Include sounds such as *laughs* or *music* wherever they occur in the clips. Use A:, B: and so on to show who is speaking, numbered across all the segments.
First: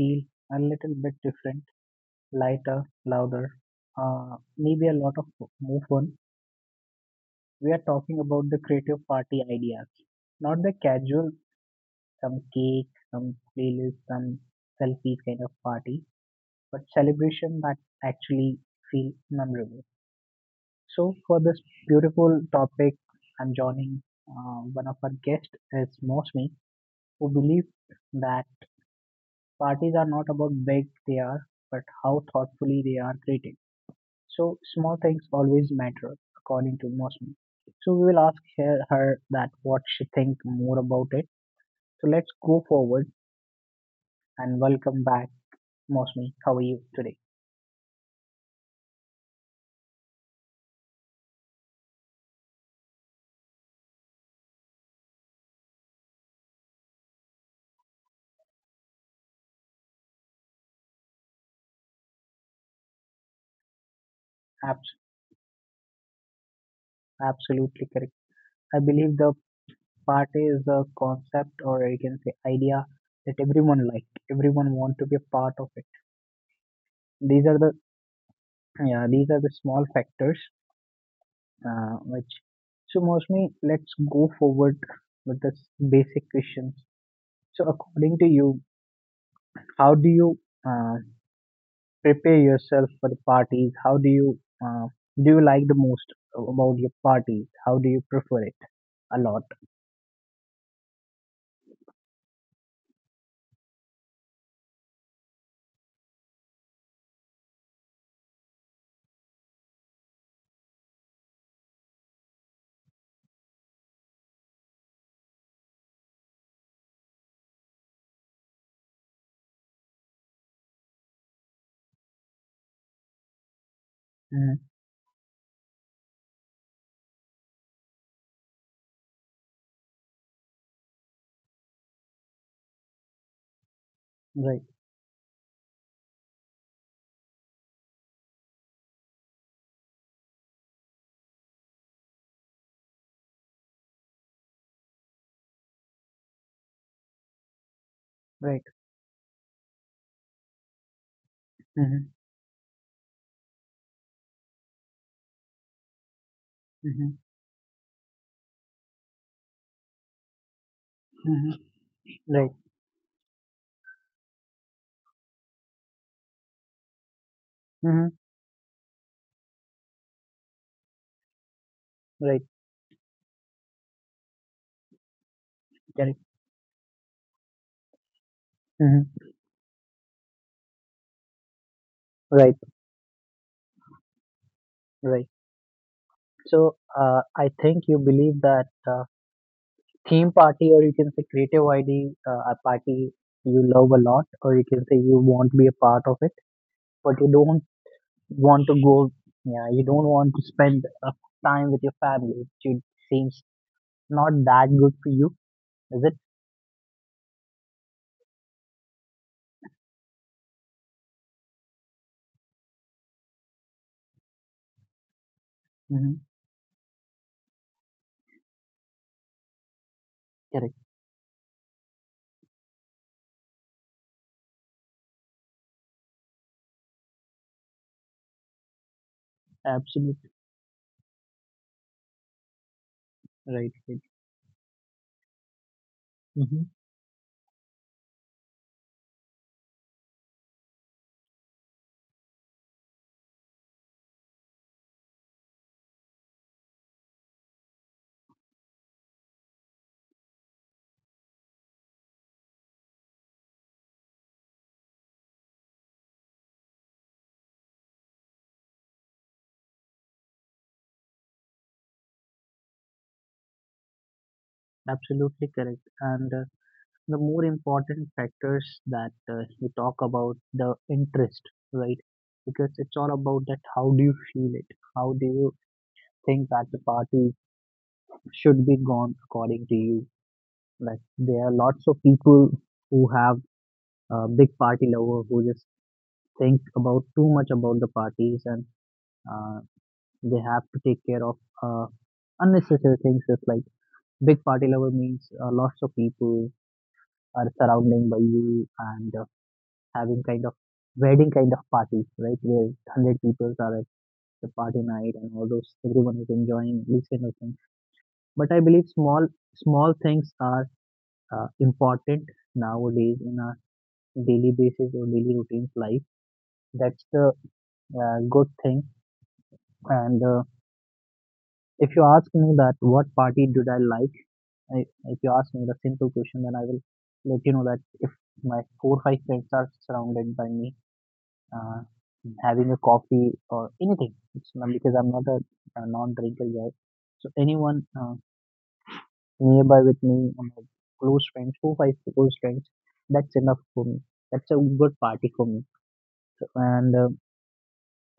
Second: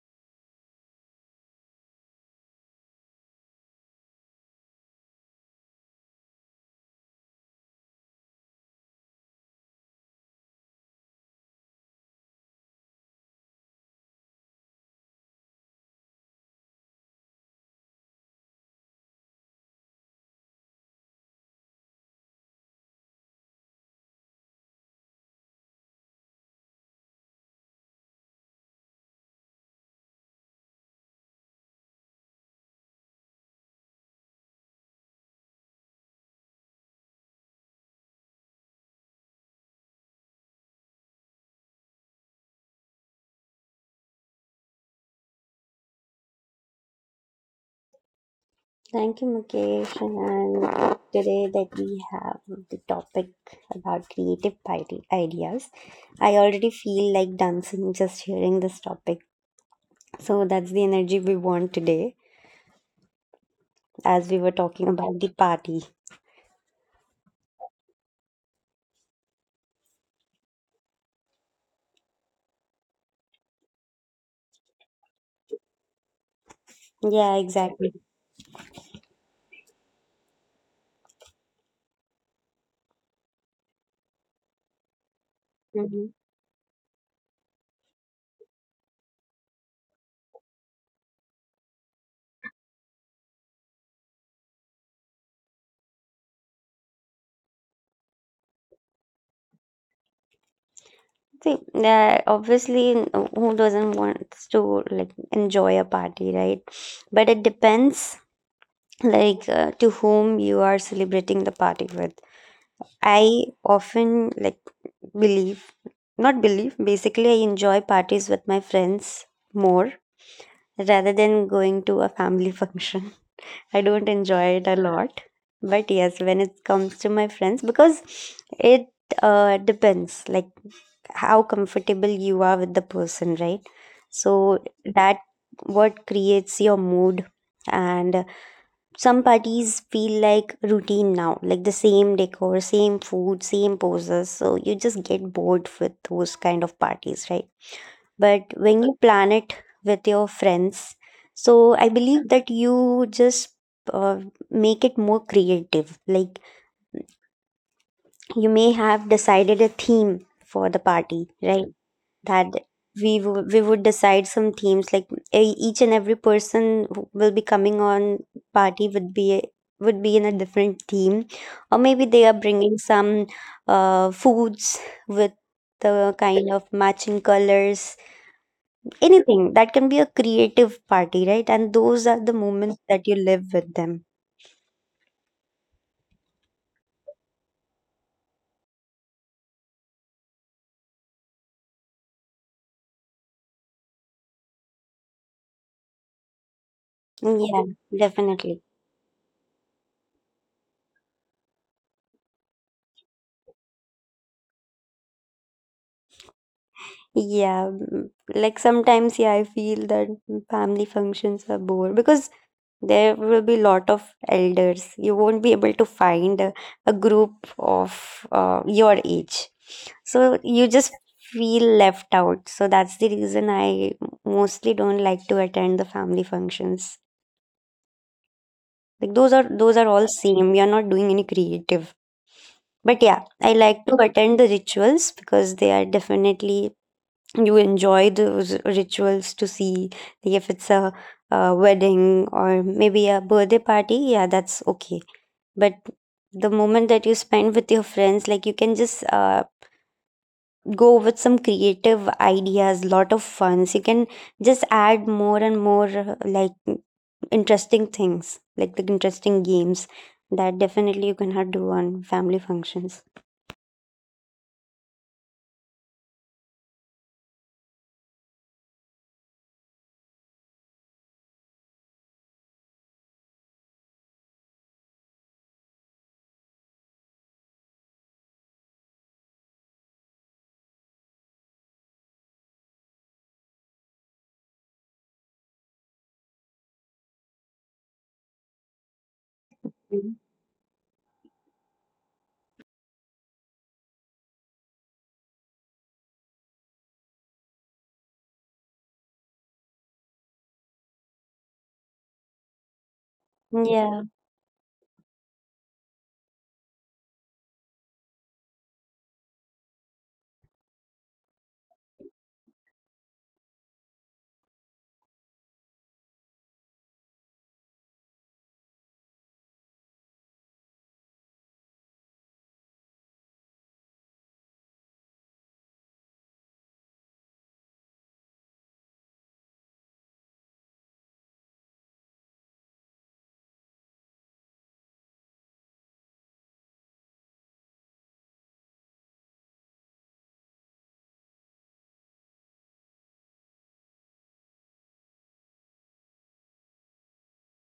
A: feel a little bit different, lighter, louder, maybe a lot of more fun. We are talking about the creative party ideas, not the casual, some cake, some playlist, some selfies kind of party, but celebration that actually feel memorable. So for this beautiful topic, I'm joining one of our guests is Mosmi, who believes that parties are not about big they are, but how thoughtfully they are created. So small things always matter, according to Mosman. So we will ask her, that what she think more about it. So let's go forward and welcome back, Mosman. How are you today?
B: Thank you, Mukesh. And today that we have the topic about creative ideas, I already feel like dancing just hearing this topic. So that's the energy we want today, as we were talking
A: Abs-
B: about the party.
A: Absolutely correct. I believe the party is a concept or you can say idea that everyone like. Everyone want to be a part of it.
B: Yeah,
A: These are the,
B: exactly.
A: yeah, these are the small factors, which so mostly let's go forward with this
B: Hmm.
A: basic questions. So according to you, how do you uh, prepare yourself for the parties? How do you, uh, do you like the most about your parties? How do you prefer it a lot?
B: See, obviously, who doesn't want to like enjoy a party, right? But it depends, like to whom you are celebrating the party with. I often like Believe, not believe, basically, I enjoy parties with my friends more rather than going to a family *laughs* function. I don't enjoy
A: Hmm.
B: it a lot. But yes, when it comes to my friends, because it depends, like how comfortable you are with the person, right?
A: Right,
B: So that what creates your mood, and some parties feel like routine now, like the same decor, same food, same poses. So you just get bored with those kind of parties, right? But
A: right.
B: when you plan it with your friends, so I
A: Hmm.
B: believe that you just uh, make it more creative. Like
A: Hmm.
B: you may have decided a theme for the party,
A: Hmm.
B: right? That
A: Right.
B: we would decide some themes like each and every person who will be coming
A: Hmm.
B: on party would be in a different theme, or maybe they are
A: Right.
B: bringing some foods with the
A: Correct.
B: kind of matching colors,
A: Hmm.
B: anything that can be a creative party, right? And those are the
A: Right,
B: moments that you live with them.
A: right. So I think you believe that uh, theme party, or you can say creative idea, a party you love a lot, or you can say you want to be a part of it, but you don't
B: Yeah, definitely.
A: want to go. Yeah, you don't want to spend time with your family, it seems not that good for you, is it?
B: Yeah, like sometimes, yeah, I feel that family functions are bored because there will be lot of elders. You won't be able to
A: Hmm.
B: find a group of your age, so
A: Correct.
B: you just feel left out. So that's the reason I mostly don't like to attend the family functions. Like those are
A: Absolutely
B: all same. We are not doing any creative. But yeah,
A: right.
B: I
A: Right.
B: like to attend the rituals because they are
A: Mm-hmm.
B: definitely, you enjoy those rituals to see, like, if it's a wedding or maybe a birthday party, yeah, that's okay. But the moment that you spend with your friends, like you can just go with some creative ideas, lot of funs. You can just add more and more, like interesting things, like the interesting games that definitely you cannot do on family functions.
A: Absolutely correct. And the more important factors that you talk about the interest, right? Because it's all about that how do you feel it, how do you think that the party should be gone according to you. Like there are lots of people who have a big party lover who just think about too much about the parties, and uh, they have
B: Mhm.
A: to take care of uh, unnecessary things. Just like big party lover means lots of people are surrounding by you, and having kind of wedding kind of parties, right, where 100 people are at the
B: Yeah.
A: party night, and all those everyone is enjoying these kind of things. But I believe small things are important nowadays in our daily basis or daily routines life. That's the good thing. And if you ask me that what party did I like, if you ask me the simple question, then I will let you know that if my four or five friends are surrounded by me, uh, having a coffee or anything, it's not because I'm not a, a non-drinker guy. So anyone nearby with me, or my close friends, 4 5 close friends, that's enough for me. That's a good party for me. And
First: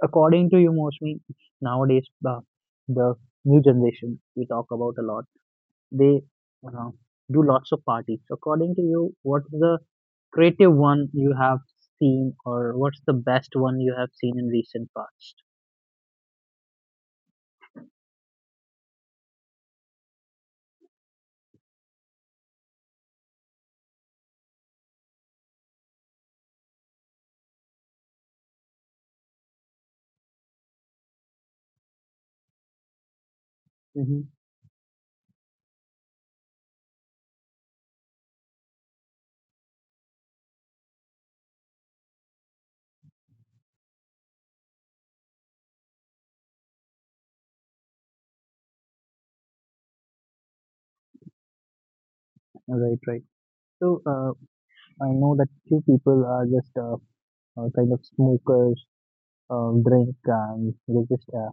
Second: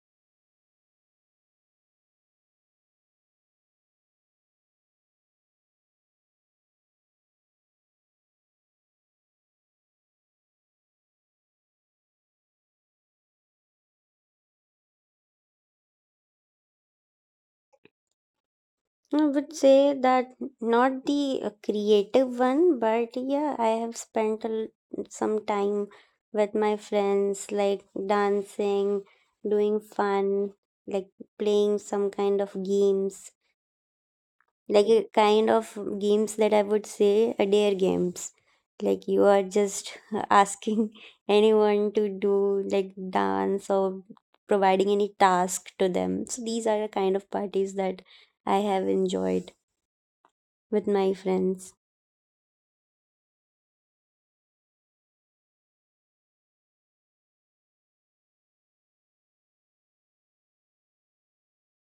A: according to you, mostly nowadays, the new generation we talk about a lot, they uh, do lots of parties. So according to you, what's the creative one you have seen, or what's the best one you have seen in recent past?
B: I would say that not the creative one, but yeah, I have spent some time with my friends, like dancing, doing fun, like playing some kind of games,
A: Hmm.
B: like a kind of games that I would say are dare games. Like you are just *laughs* asking anyone to do like dance or providing any task to them. So these are the kind of parties that I have enjoyed with my friends.
A: Right, right. So I know that few people are just kind of smokers, drink, and they just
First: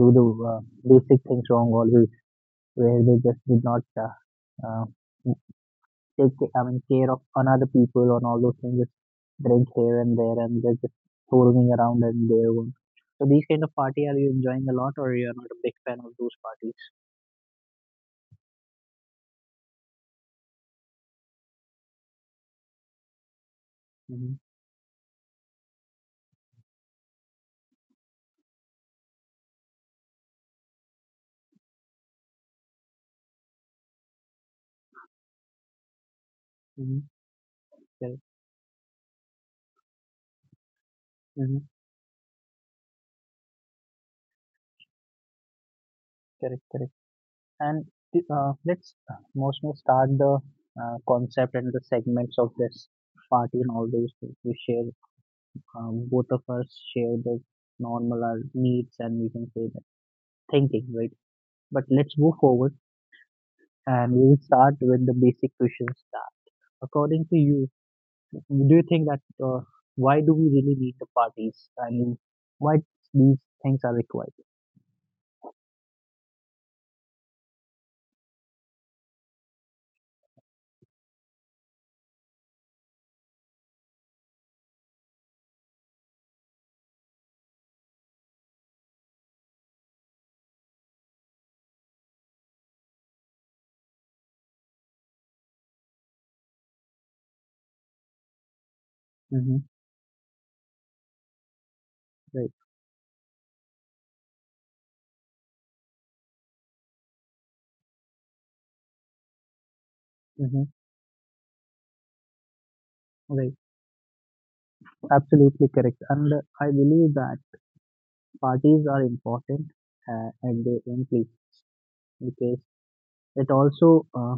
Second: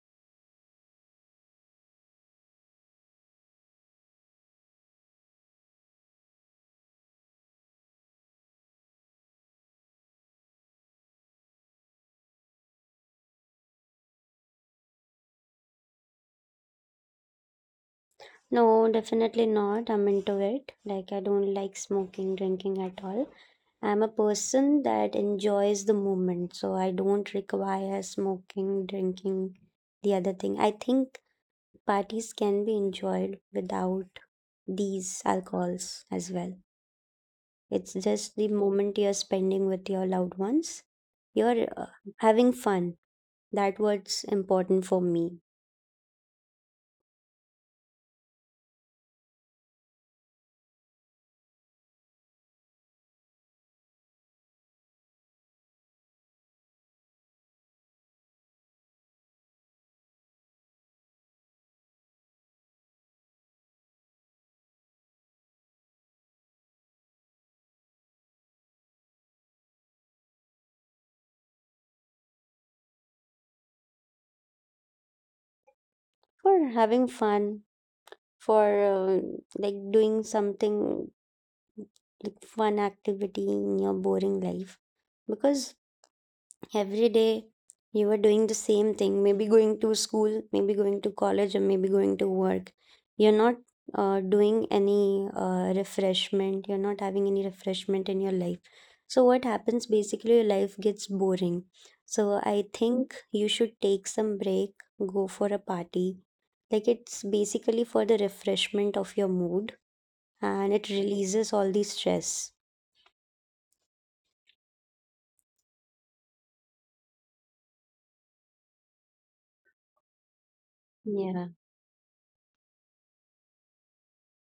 A: do the basic things wrong always, where they just did not take I mean care of another people and all those things, just drink here and there and they're just touring around and their one. So these kind of party are you enjoying a lot, or you're not a big fan of those parties?
B: No, definitely not. I'm into it. Like, I don't like smoking, drinking at all. I'm a
A: Mm-hmm.
B: person that enjoys the moment, so I don't require smoking, drinking, the other thing. I think parties can be enjoyed without these alcohols as well.
A: Mm-hmm.
B: It's
A: Correct.
B: just the moment you're spending with your loved ones. You're
A: Mm-hmm.
B: uh, having fun. That what's important for me.
A: Correct. Correct. And let's mostly start the concept and the segments of this party and all those things. We share, both of us share the normal our needs, and we can say that thinking, right? But let's move forward and we'll start with the basic questions. According to you, do you think that why do we really need the parties? I mean, why these things are required?
B: For having fun, for like doing something like fun activity in your boring life, because every day you are doing the same thing, maybe going to school, maybe going to college, or maybe going to work. You're not doing any refreshment, you're not having any refreshment in your life. So what
A: Hmm.
B: happens basically, your life gets boring. So I
A: Right.
B: think you should take some break, go for a party. Like it's basically for the refreshment of your mood, and
A: Hmm.
B: it releases all the stress.
A: Right. Absolutely correct. And I believe that parties are important at their own
B: Yeah.
A: place, because it also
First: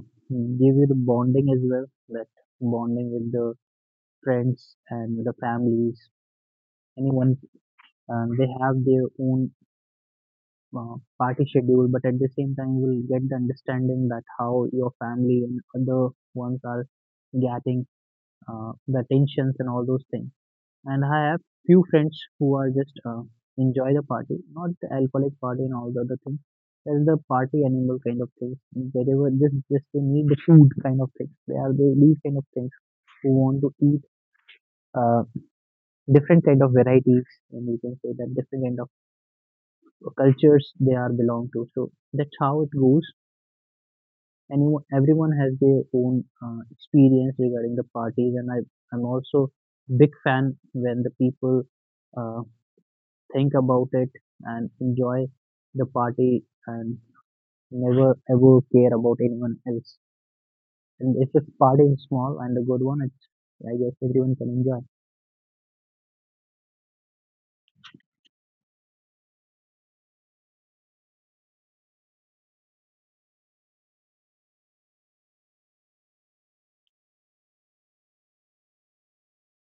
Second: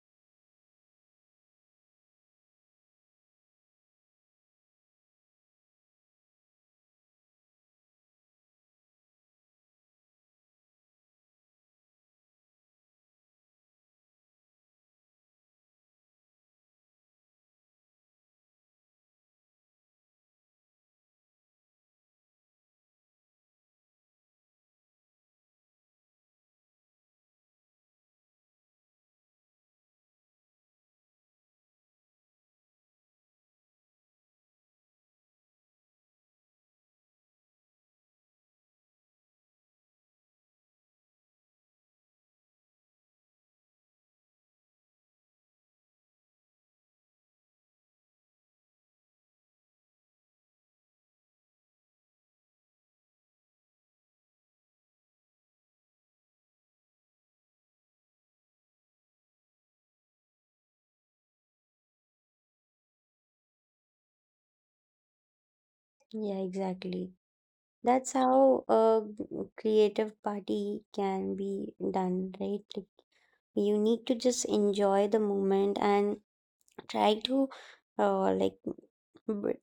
A: gives you the bonding as well. That bonding with the friends and with the families, anyone, and they have their own party schedule, but at the same time, you will get the understanding that how your family and other ones are getting the tensions and all those things. And I have few friends who are just enjoy the party, not the alcoholic party and all the other things. There's the party animal kind of things. Wherever just they need the food kind of things. These kind of things who want to eat uh, different kind of varieties, and you can say that different kind of cultures they are belong to. So that's how it goes. Anyone, everyone has their own experience regarding the parties, and I'm also big fan when the people uh, think about it and enjoy the party, and never ever care about anyone else. And if the party is small and a good one, it's I guess everyone can enjoy.
B: Yeah, exactly. That's how a creative party can be done, right? Like you need to just enjoy the moment and try to like, but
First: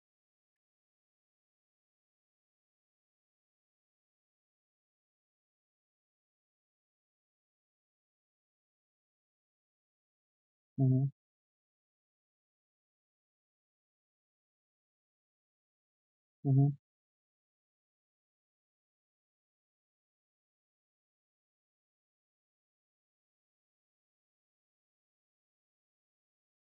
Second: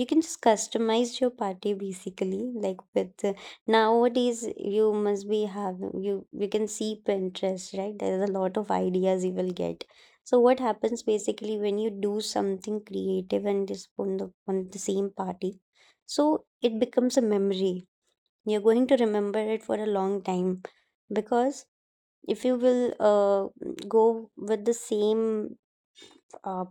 B: you can just customize your party basically, like with nowadays you must be have, you can see Pinterest, right? There's a lot of ideas you will get. So what happens
A: Hmm.
B: basically when you do something creative and just on the same party, so
A: Hmm.
B: it becomes a memory. You're going to remember it for a long time, because if you will go with the same uh,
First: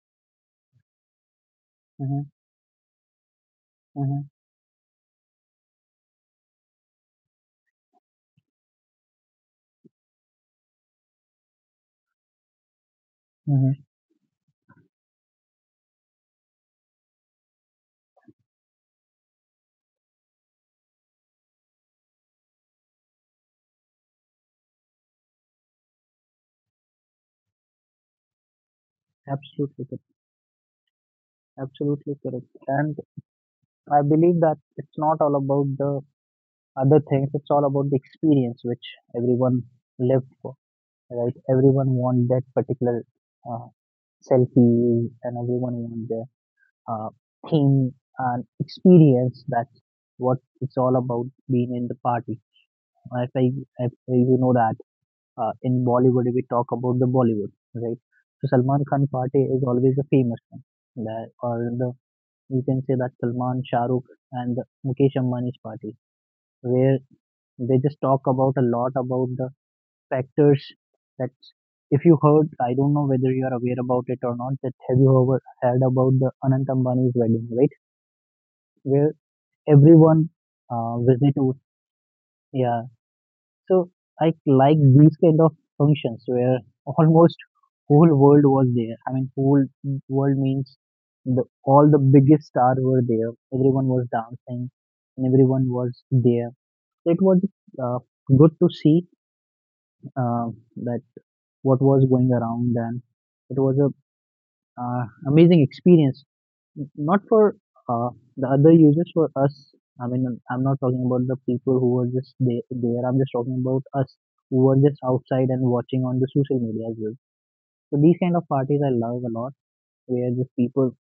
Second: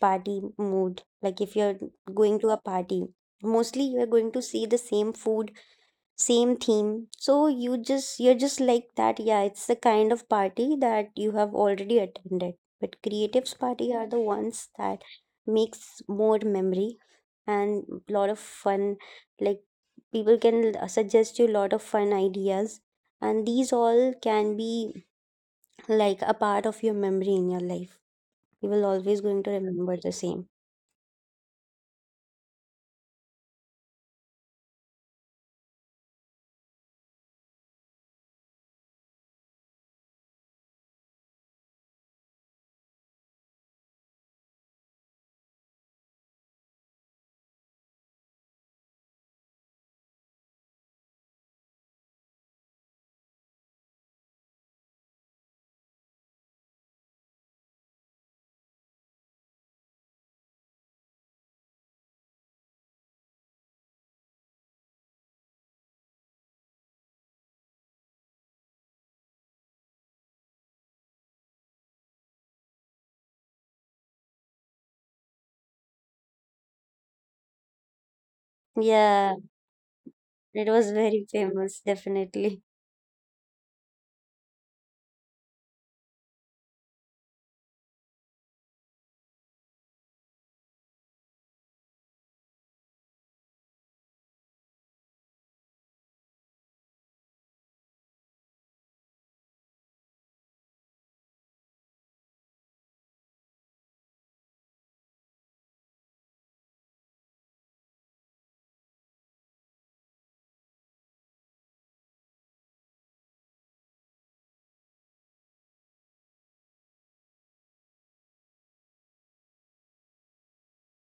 B: party mood, like if you're
A: Hmm.
B: going to a party, mostly you're
A: Hmm.
B: going to see the same food, same theme. So you just, you're just like that, yeah, it's the kind of party that you have already attended. But creatives
A: Hmm.
B: party are the ones that makes more memory, and lot of fun. Like people can suggest you a lot of fun ideas, and these all can be like a part of your memory in your life. You will always going to
A: Absolutely
B: remember
A: correct.
B: the same.
A: Absolutely correct. And I believe that it's not all about the other things, it's all about the experience which everyone lived for. Right, everyone want that particular uh, selfie, and everyone want their uh, theme and experience. That's what it's all about, being in the party. If i if you know that, in Bollywood we talk about the Bollywood, right? So Salman Khan party is always a famous one, that, or the you can say that Salman, Shahrukh, and the Mukesh Ambani's party, where they just talk about a lot about the factors, that if you heard, I don't know whether you are aware about it or not, that have you ever heard about the Anant Ambani's wedding, right? Where
B: Yeah,
A: everyone,
B: it was very
A: visitors,
B: famous definitely.
A: yeah. So I like these kind of functions where almost whole world was there. I mean, whole world means the all the biggest stars were there. Everyone was dancing, and everyone was there. So it was uh, good to see uh, that what was going around, and it was a, amazing experience. Not for uh, the other users, for us. I mean, I'm not talking about the people who were just there, I'm just talking about us who were just outside and watching on the social media as well. So these kind of parties I love a lot, where just people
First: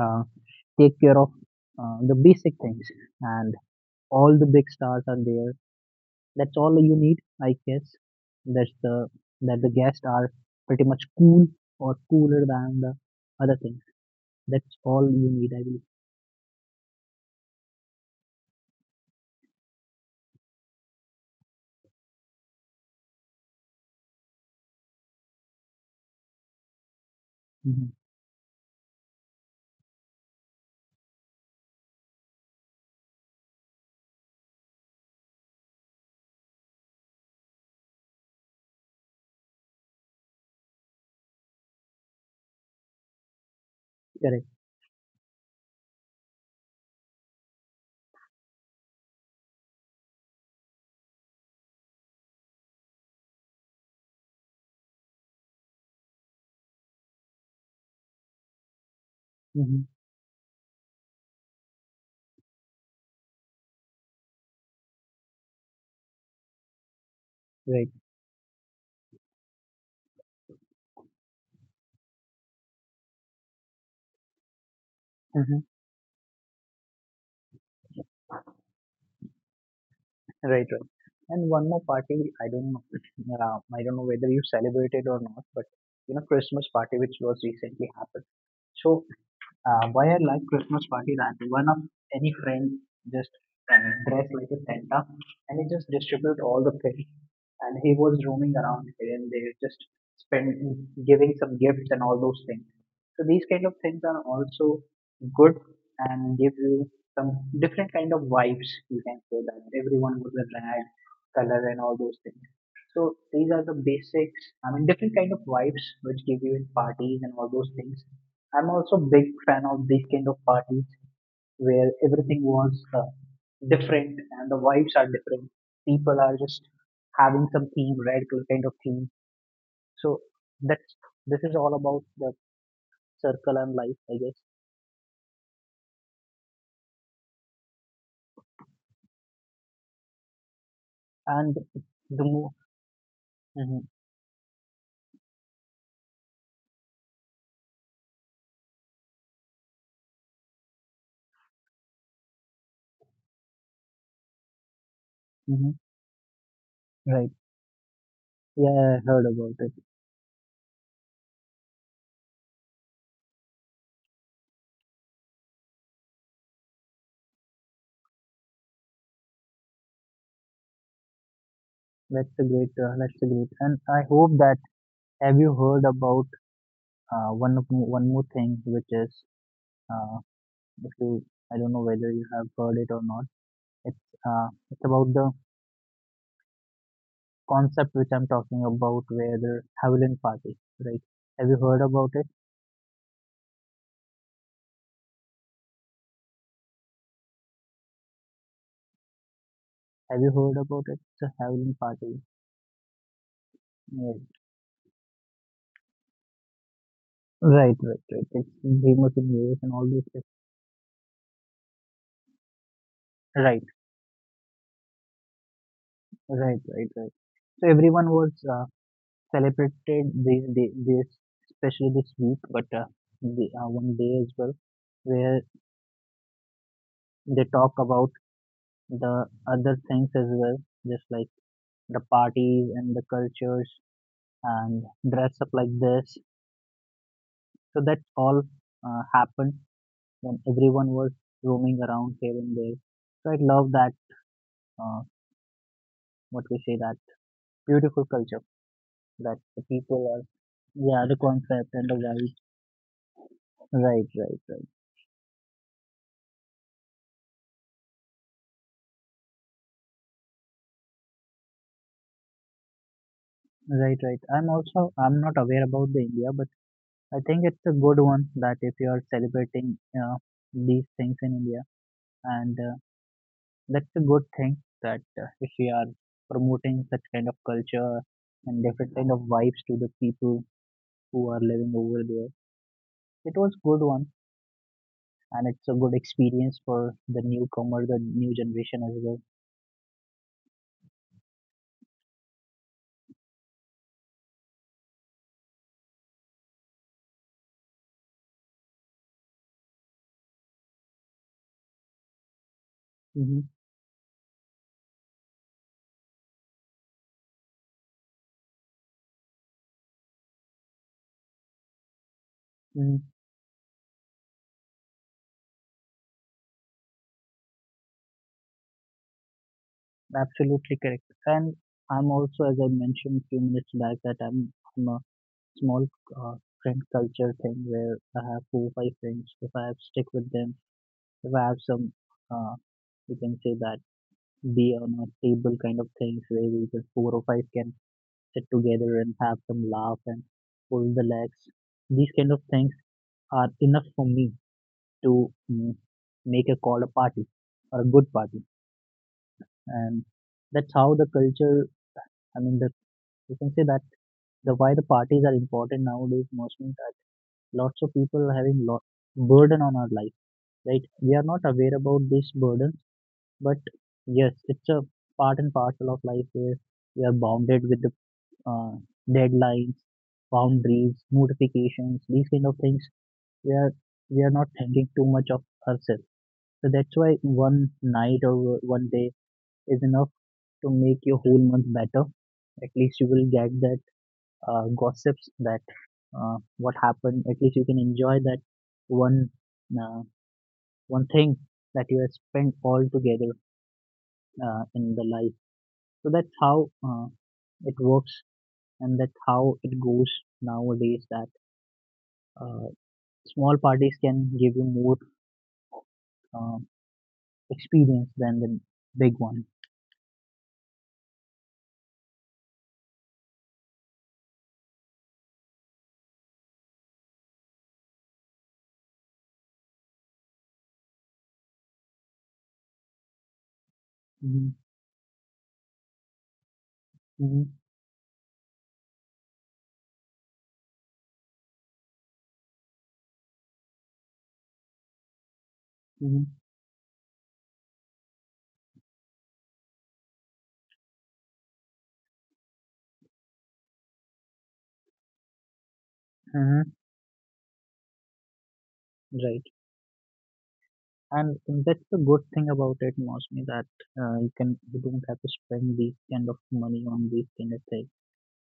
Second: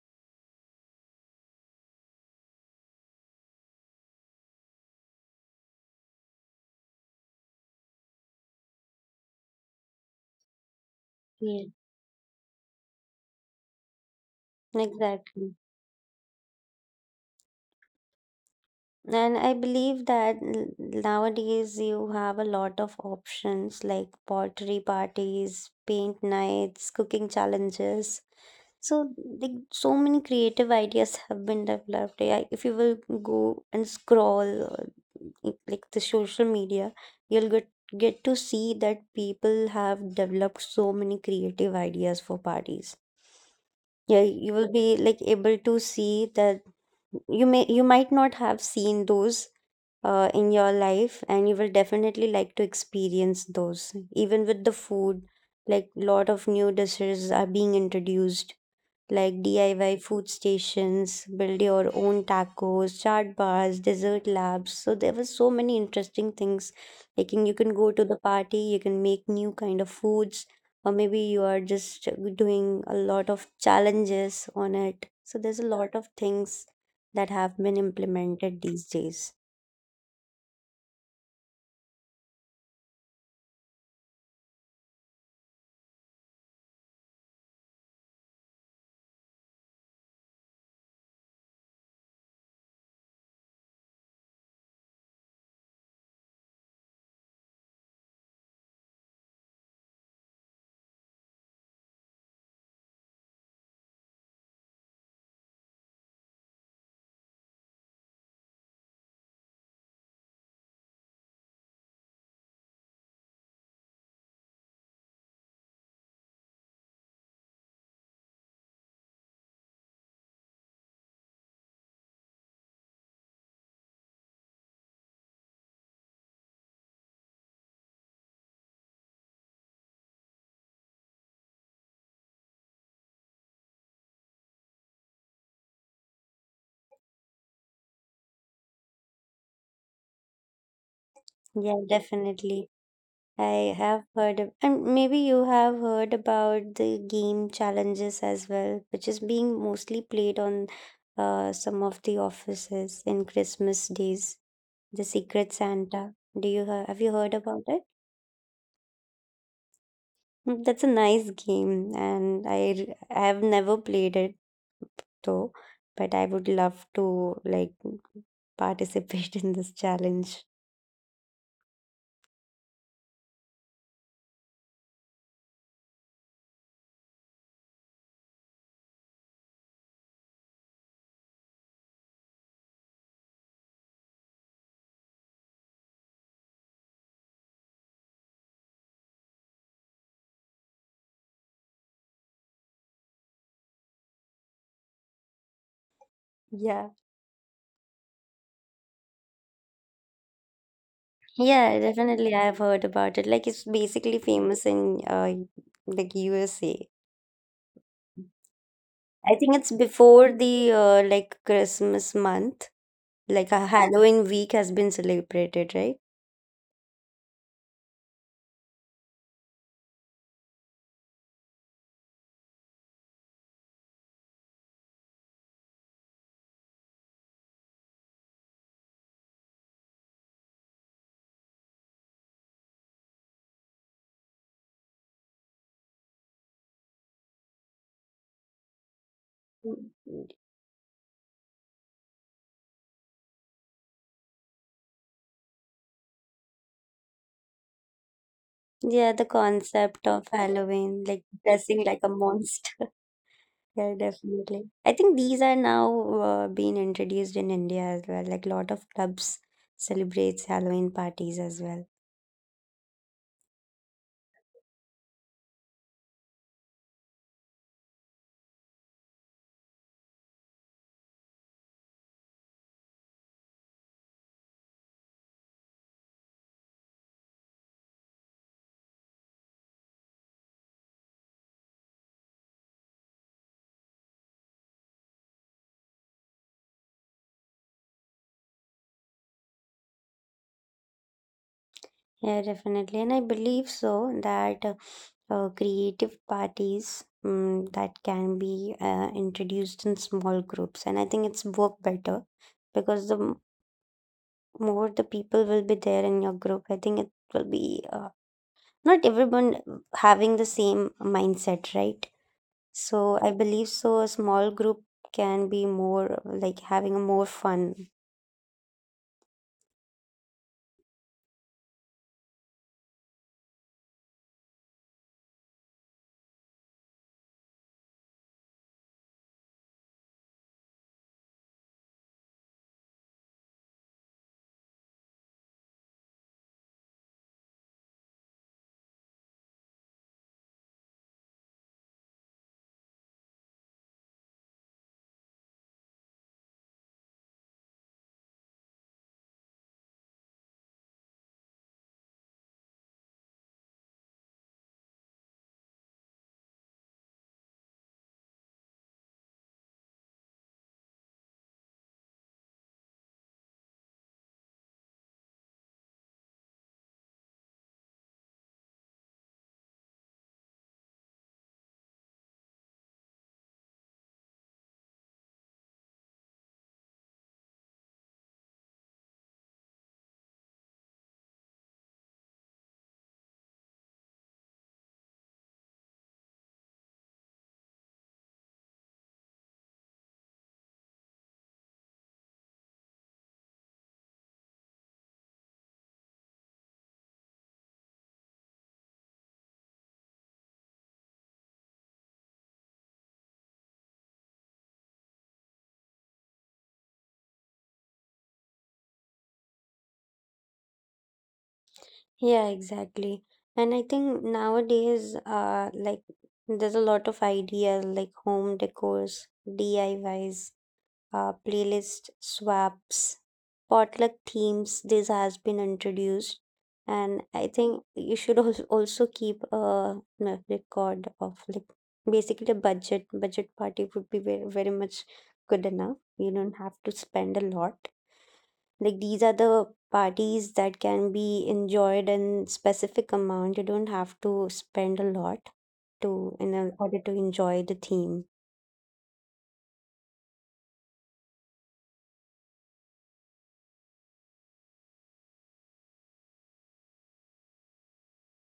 A: uh, take care of the basic things, and all the big stars are there. That's all you need, I guess. That's the that the guests are pretty much cool
B: Yeah.
A: or cooler than the other things.
B: *laughs*
A: That's all you need,
B: Exactly.
A: I believe.
B: And I believe that nowadays you have a lot of options like pottery parties, paint nights, cooking
A: Hmm.
B: challenges. So, like, so many creative ideas have been developed. Yeah, if you will go and scroll like the social media, you'll get to see that people have developed so many creative ideas for parties. Yeah,
A: Correct.
B: you will be like able to see that you may, you might not have seen those in your life, and you will definitely like to experience those. Even with the food, like lot of new dishes are being introduced, like
A: Hmm.
B: DIY food stations, build your own tacos, chart bars, dessert labs. So there were so many interesting things. Like you can go
A: Right.
B: to the party, you can make new kind of foods, or maybe you are just doing a lot of challenges on it. So there's a
A: Hmm.
B: lot of things that have been implemented these days.
A: Right. Right. And one more party, I don't know. *clears throat* I don't know whether you celebrated or not, but you know, Christmas party which was recently happened. So why I like Christmas party, that one of any friend just uh, dressed like a Santa, and he just distribute all the things, and he was roaming around here and there, just spend giving some gifts and all those things. So these kind of things are also good, and give you some different kind of vibes. You can say that everyone with a rag color and all those things. So these are the basics. I mean, different kind of vibes which give you in parties and all those things. I'm also big fan of these kind of parties, where everything was different, and the vibes are different. People are just having some theme, red kind of theme. So that's, this is all about the circle and life, I guess. And
B: Yeah,
A: the more,
B: definitely. I
A: hmm,
B: have heard of, and maybe you have heard about the game challenges as well, which is being mostly played on some of the offices in Christmas days. The Secret
A: hmm.
B: Santa. Do you have you heard
A: Right.
B: about it?
A: Yeah, I heard about it.
B: Mm, that's a nice game, and I have never played it though, but I would love to like *laughs* participate in this challenge.
A: That's a great. That's a great. And I hope that, have you heard about one more thing, which is uh, if you I don't know whether you have heard it or not. It's it's about the concept which I'm talking about, where the Halloween party, right? Have you heard about it?
B: Yeah.
A: Have you heard about it? The Halloween
B: Yeah,
A: party.
B: definitely. I've heard about it. Like it's basically
A: Yes.
B: famous in like USA.
A: Right, right, right. It's famous in
B: I think
A: US
B: it's
A: and all these things.
B: before the like Christmas month. Like a
A: Right,
B: Halloween week has been celebrated, right?
A: right, right, right. So everyone was celebrated this day, this especially this week, but 1 day as well, where they talk about the other things as well, just like the parties and the cultures, and dress up like this. So that's all happened
B: Mm.
A: when everyone was roaming around here and there. So I love that, uh, what we say, that beautiful culture,
B: Yeah, the
A: that the
B: concept
A: people are,
B: of Halloween,
A: yeah, the
B: like
A: concept
B: dressing
A: and the
B: like a
A: vibe.
B: monster. *laughs* Yeah,
A: Right, right,
B: definitely.
A: right.
B: I think these are now being introduced in India as well. Like a lot of clubs celebrates Halloween parties as well.
A: Right, right. I'm not aware about the India, but I think it's a good one that if you are celebrating these things in India, and that's a good thing that if we are promoting such kind of culture and different kind of vibes to the people who are living over there. It was good one, and it's a good experience for the newcomer, the new generation as well.
B: Yeah, definitely. And I believe so that creative parties that can be introduced in small groups. And I think it's work better, because the
A: Hmm
B: m- more the people will be there in your group, I think it will be not everyone having the same mindset, right?
A: hmm
B: So I believe so. A small group can be more like having a more fun.
A: Absolutely correct. And As I mentioned a few minutes back, that I'm a small uh, friend culture thing where I have four or five friends. If I have stick with them, if I have uh, you can say that be on a table kind of things where we just four or five can sit together and have some laugh and pull the legs. These kind of things are enough for me to make a call, a party or a good party, and that's how the culture, I mean that you can say that the why the parties are important nowadays, mostly that lots of people are having lot burden on our life, right? We are not aware about this burden, but yes, it's a part and parcel of life where we are bounded with the uh, deadlines, boundaries, notifications, these kind of things. We are we are not thinking too much of ourselves. So that's why one night or one day is enough to make your whole month better. At least you will get that gossips that what happened. At least you can enjoy that one uh, one thing that you have spent all together in the life. So that's how it works, and that's how it goes nowadays. That uh, small parties can give you more um experience than the big one.
B: Yeah, exactly. And I think nowadays, like there's a lot of ideas like home decors, DIYs, playlist swaps, potluck
A: Hmm
B: themes. This has been introduced, and
A: hmm
B: I think you should also keep record of like basically a budget. Budget party would be very very much good enough.
A: hmm
B: You don't have to spend a lot. Like these are the parties that can be enjoyed in specific amount. You don't have to spend a lot to
A: hmm
B: order to enjoy the theme.
A: Right. And that's the good thing about it, Mosmi, that you can, you don't have to spend these kind of money on these kind of things.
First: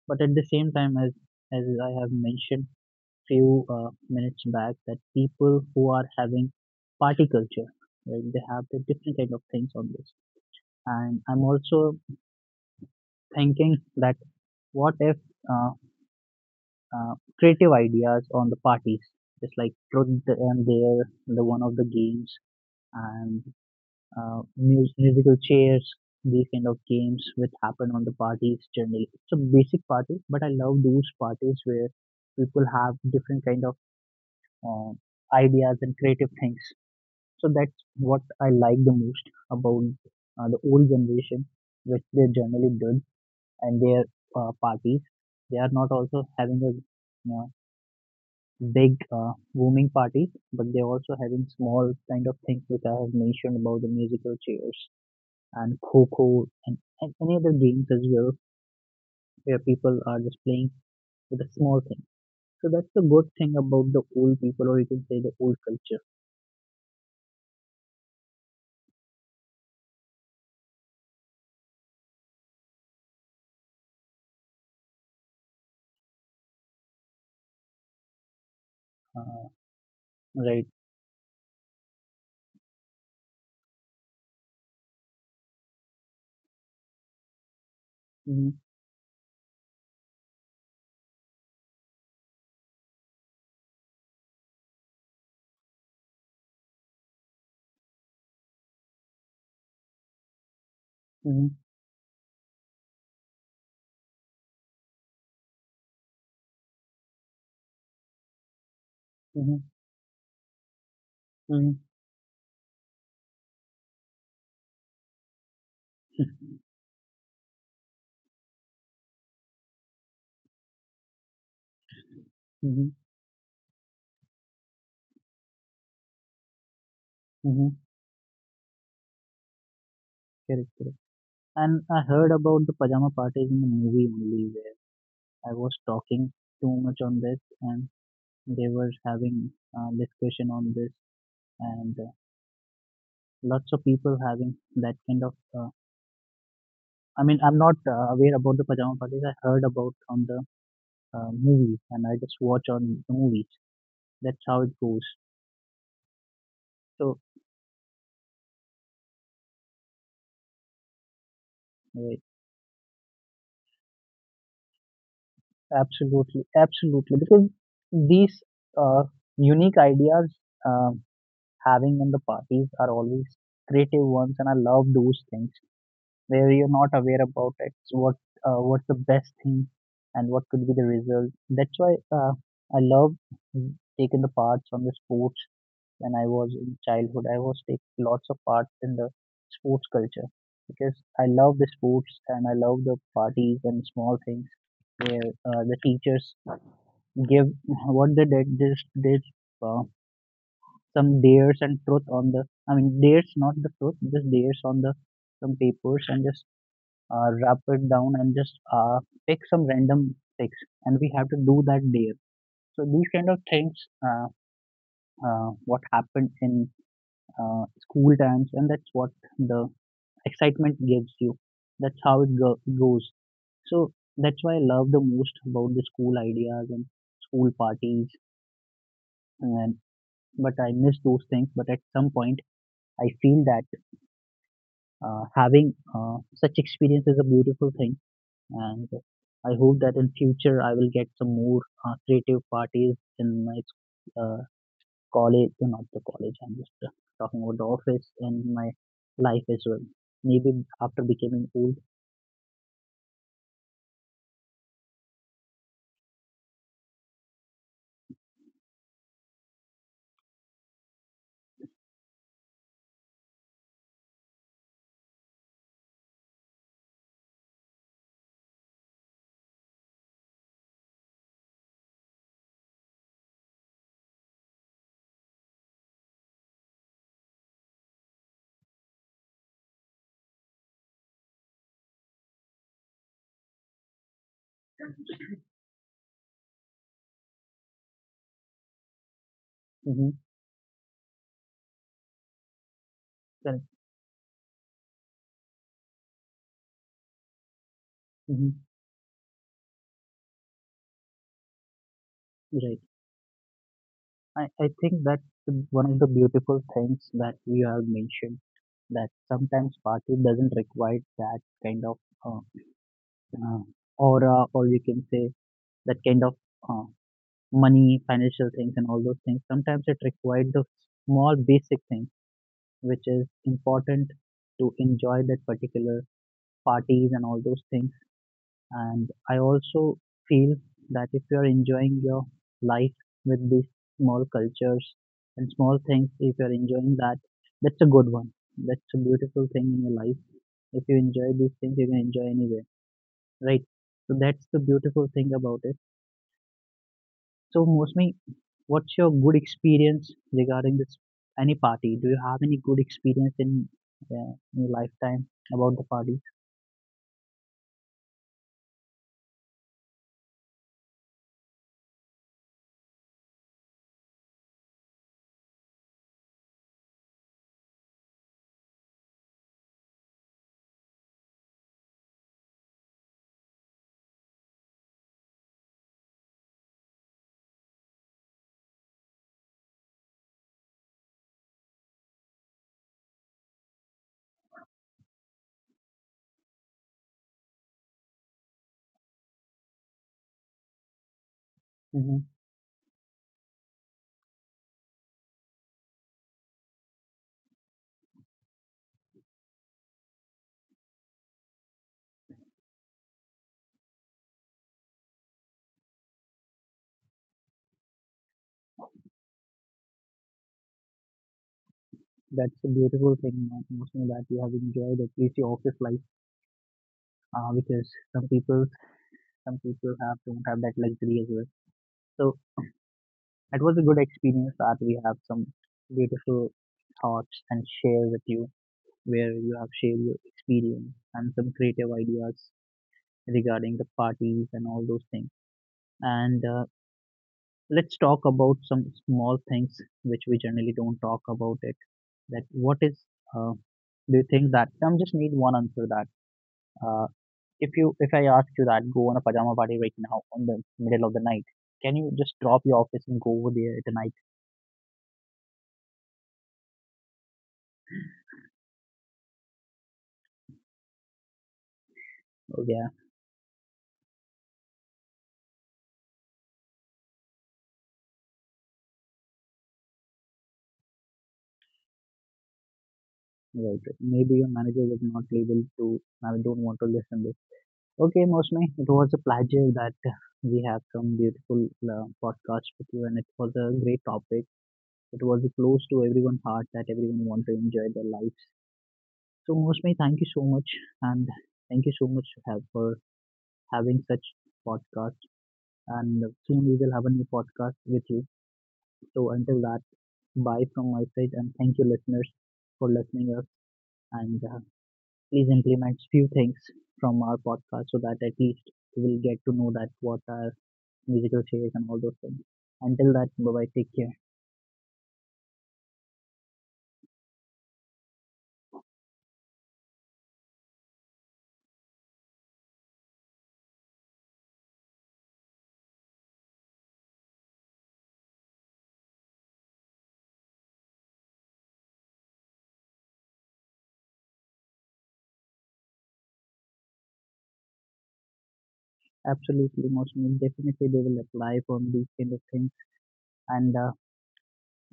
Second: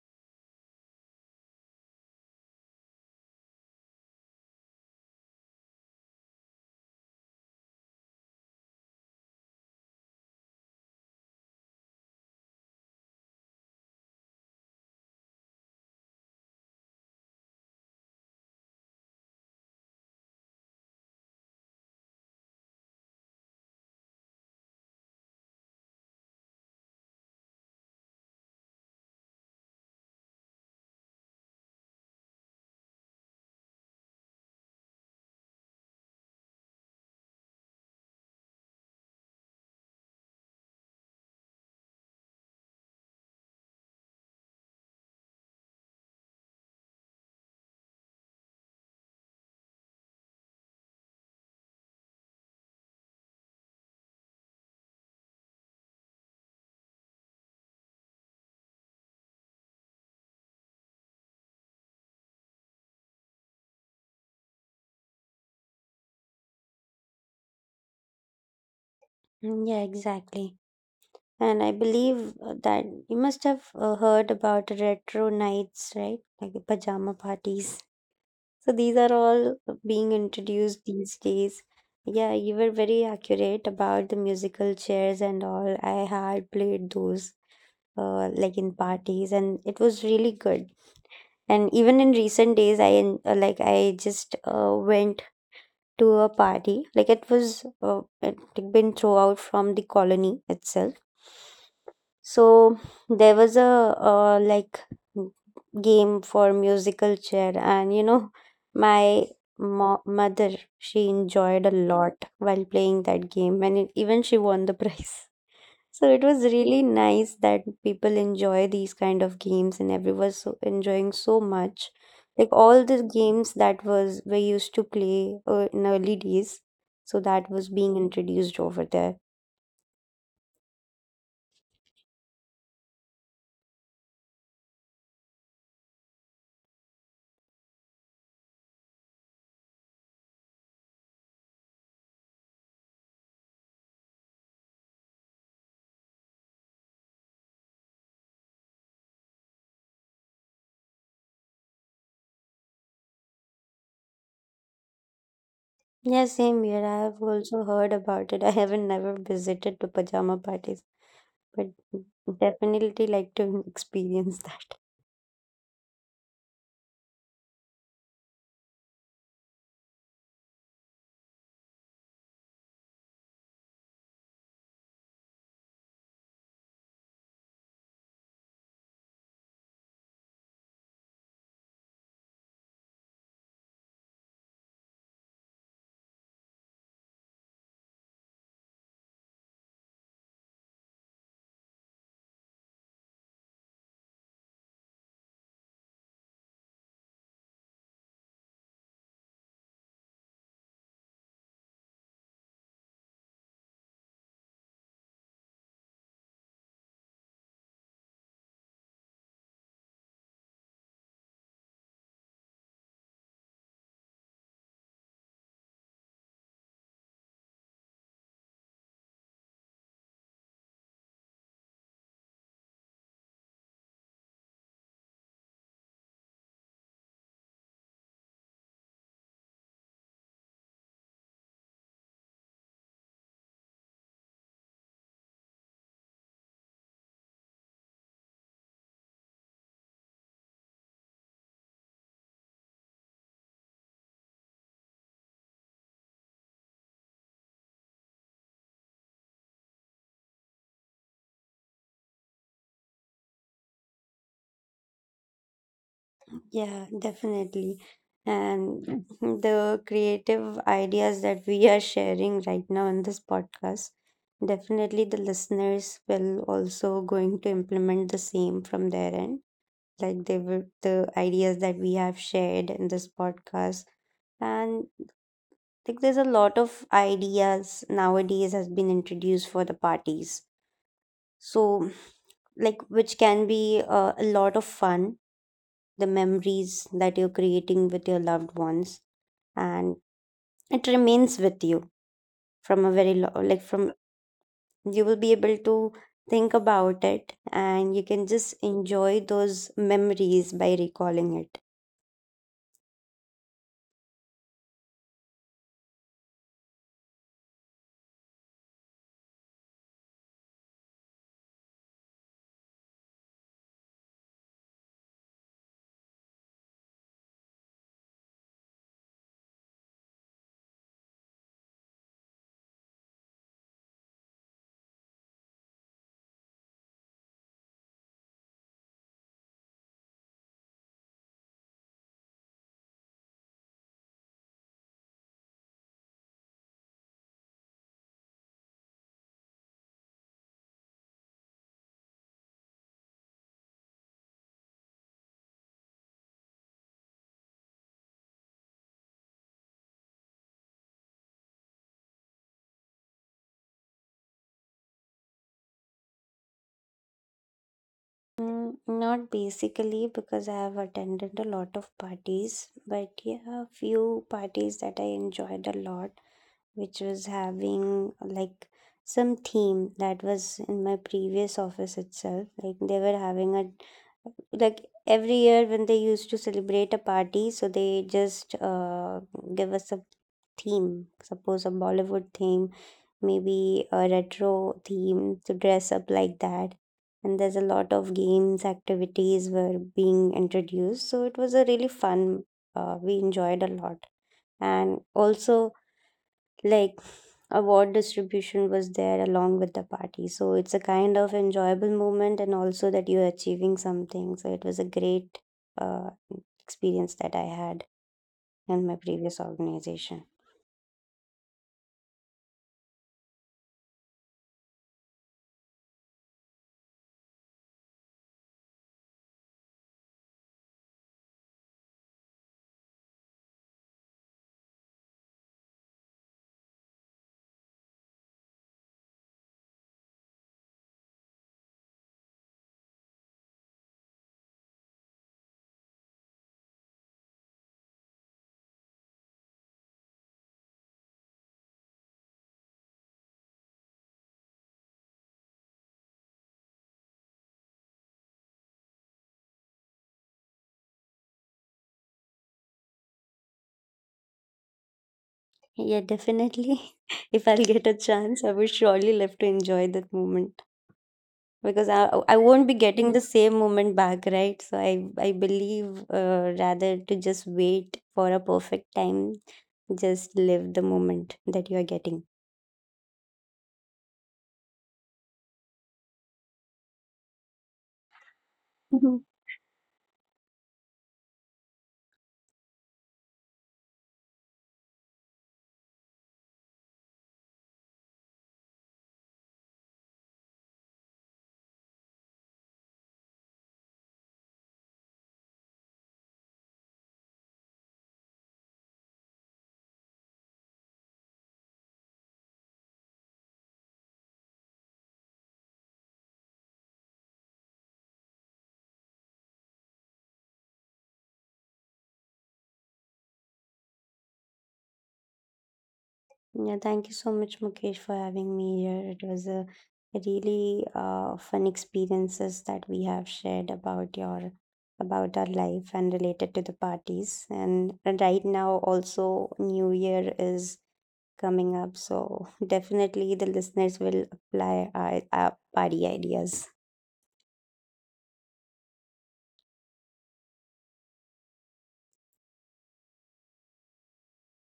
A: But at the same time, as I have mentioned few minutes back, that people who are having party culture, right, they have the different kind of things on this. And I'm also thinking that what if, uh, creative ideas on the parties, just like truth and dare, the one of the games, and musical chairs, these kind of games which happen on the parties generally. It's a basic party, but I love those parties where people have different kind of uh, ideas and creative things. So that's what I like the most about the old generation, which they generally did, and their parties. They are not also having a, you know, big booming parties, but they're also having small kind of things which I have mentioned about the musical chairs and Coco, and any other games as well where people are just playing with a small thing. So that's the good thing about the old people, or you can say the old culture,
B: Mm, yeah, exactly. And I believe that you must have heard about retro nights, right? Like the pajama parties. So these are
A: uh,
B: all being
A: right?
B: introduced these days. Yeah, you were very accurate about the musical chairs and all. I had played those like
A: Mm-hmm,
B: in parties, and it was really good. And even in recent days, like I just went to a party. Like it was it had been throughout from the colony itself,
A: mm-hmm,
B: so there was a like game for musical chair, and you know my
A: mm-hmm,
B: mother, she enjoyed a
A: mm-hmm,
B: lot while playing that game, and it, even she won the *laughs* prize. So it was really nice that people enjoy these kind of games and everyone so enjoying so much. Like all
A: mm-hmm,
B: the games that was we used to play in early days, so that was
A: mm-hmm.
B: being introduced over there.
A: Correct, correct. And I heard about the pajama parties in the movie only, where I was talking too much on this, and they were having discussion on this, and lots of people having that kind of. I mean, I'm not aware about the pajama parties. I heard about on the movies and I just watch on the movies. That's how it goes.
B: Yeah, same here. I have
A: So
B: also heard about it. *laughs* I haven't never visited the pajama parties, but
A: uh,
B: definitely like to *laughs* experience that.
A: absolutely, absolutely, because these uh, unique ideas um having in the parties are always creative ones, and I love those things where you're not aware about it. So what, what's the best thing, and what could be the result? That's why I love taking the parts on the sports when I was in childhood. I was taking lots of part in the sports culture because I love the sports and I love the parties and small things where the teachers give what they did. This did uh, some dares and truth on the. I mean dares, not the truth. Just dares on the some papers and just wrap it down and just pick some random picks and we have to do that dare. So these kind of things. Uh, what happened in school times, and that's what the excitement gives you. That's how it goes. So that's why I love the most about the school ideas and school parties. And but I miss those things. But at some point, I feel that having such experience is a beautiful thing, and I hope that in future I will get some more creative parties in my uh, college, not the college, I'm just talking about the office and my life as well. Maybe after becoming old.
B: Yeah, definitely. And the creative ideas that we are sharing right now in this podcast, definitely the listeners will also going to implement the same from their end. Like they will, the ideas that we have shared in this podcast. And like there's a lot of ideas nowadays has been introduced for the parties. So like which can be a lot of fun, the memories that you're creating with your loved ones, and
A: Mm-hmm.
B: it remains with you from a very like
A: Correct.
B: from you will be able to think about it, and you can
A: Hmm
B: just enjoy those memories by recalling it.
A: Right. I think that's the- one of the beautiful things that you have mentioned that sometimes party doesn't require that kind of uh, uh, aura or you can say that kind of uh, money, financial things and all those things. Sometimes it requires the small basic things which is important to enjoy that particular parties and all those things. And I also feel that if you are enjoying your life with these small cultures and small things, if you're enjoying that, that's a good one. That's a beautiful thing in your life. If you enjoy these things, you can enjoy anywhere, right? So that's the beautiful thing about it. So, mostly, what's your good experience regarding this? Any party? Do you have any good experience in your lifetime about the parties?
B: Mm, not basically, because I have attended a lot of parties, but yeah, a few parties that I enjoyed a lot, which was having like some theme, that was in my previous office itself. Like they were having a, like every year when they used to celebrate a party, so they just give us a theme. Suppose a Bollywood theme, maybe a retro theme to dress up like that. And there's a lot of games activities were being introduced, so it was a really fun. We enjoyed a lot, and also like award distribution was there along with the party. So it's a kind of enjoyable moment, and also that you're achieving something, so it was a great uh, experience that I had in my previous organization.
A: That's a beautiful thing, you know, mostly that you have enjoyed at least your office life, because some people, some people have don't have that luxury as well. So that was a good experience that we have some beautiful thoughts and share with you, where you have shared your experience and some creative ideas regarding the parties and all those things. And let's talk about some small things which we generally don't talk about it. That what is, uh, do you think that? I am just need one answer that. Uh, If you, if I ask you that, go on a pajama party right now on the middle of the night, can you just drop your office and go over there at night?
B: Yeah, definitely. *laughs* If I'll get a chance, I would surely love to enjoy that moment, because I
A: Oh, yeah,
B: won't be getting the same moment back, right? So I believe, rather to just wait for a perfect time, just live the moment that you are getting.
A: right. Maybe your manager was not able to, I don't want to listen this. Okay, Mosme, it was a pleasure that we have some beautiful podcast with you and it was a great topic. It was close to everyone's heart that everyone want to enjoy their lives. So, Mosme, thank you so much, and thank you so much have, for having such podcast, and soon we will have a new podcast with you. So until that, bye from my side, and thank you listeners for listening us, and please implement few things from our podcast so that at least you will get to know that what are musical chairs and all those things. Until that, bye bye, take care.
B: Yeah, thank you so much, Mukesh, for having me here. It was a really fun experiences that we have shared about your, about our life and related to the parties. And right now, also New Year is coming up, so *laughs* definitely the listeners will apply our party ideas.
A: Absolutely, most definitely they will apply from these kind of things, and uh,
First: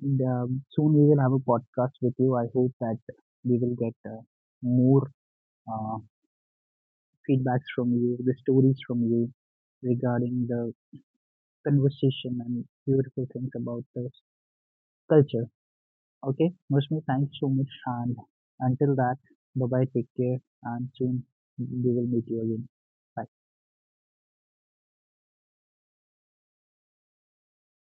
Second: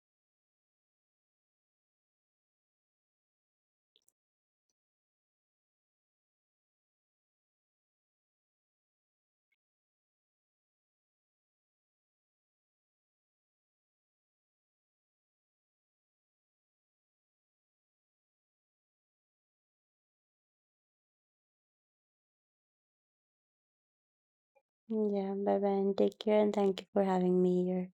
A: and soon we will have a podcast with you. I hope that we will get more uh, feedbacks from you, the stories from you regarding the conversation and beautiful things about this culture. Okay, Mushmi, thanks so much. And until that, bye bye, take care, and soon we will meet you again. Bye.
B: Yeah, bye bye, and take care, and thank you for having me here.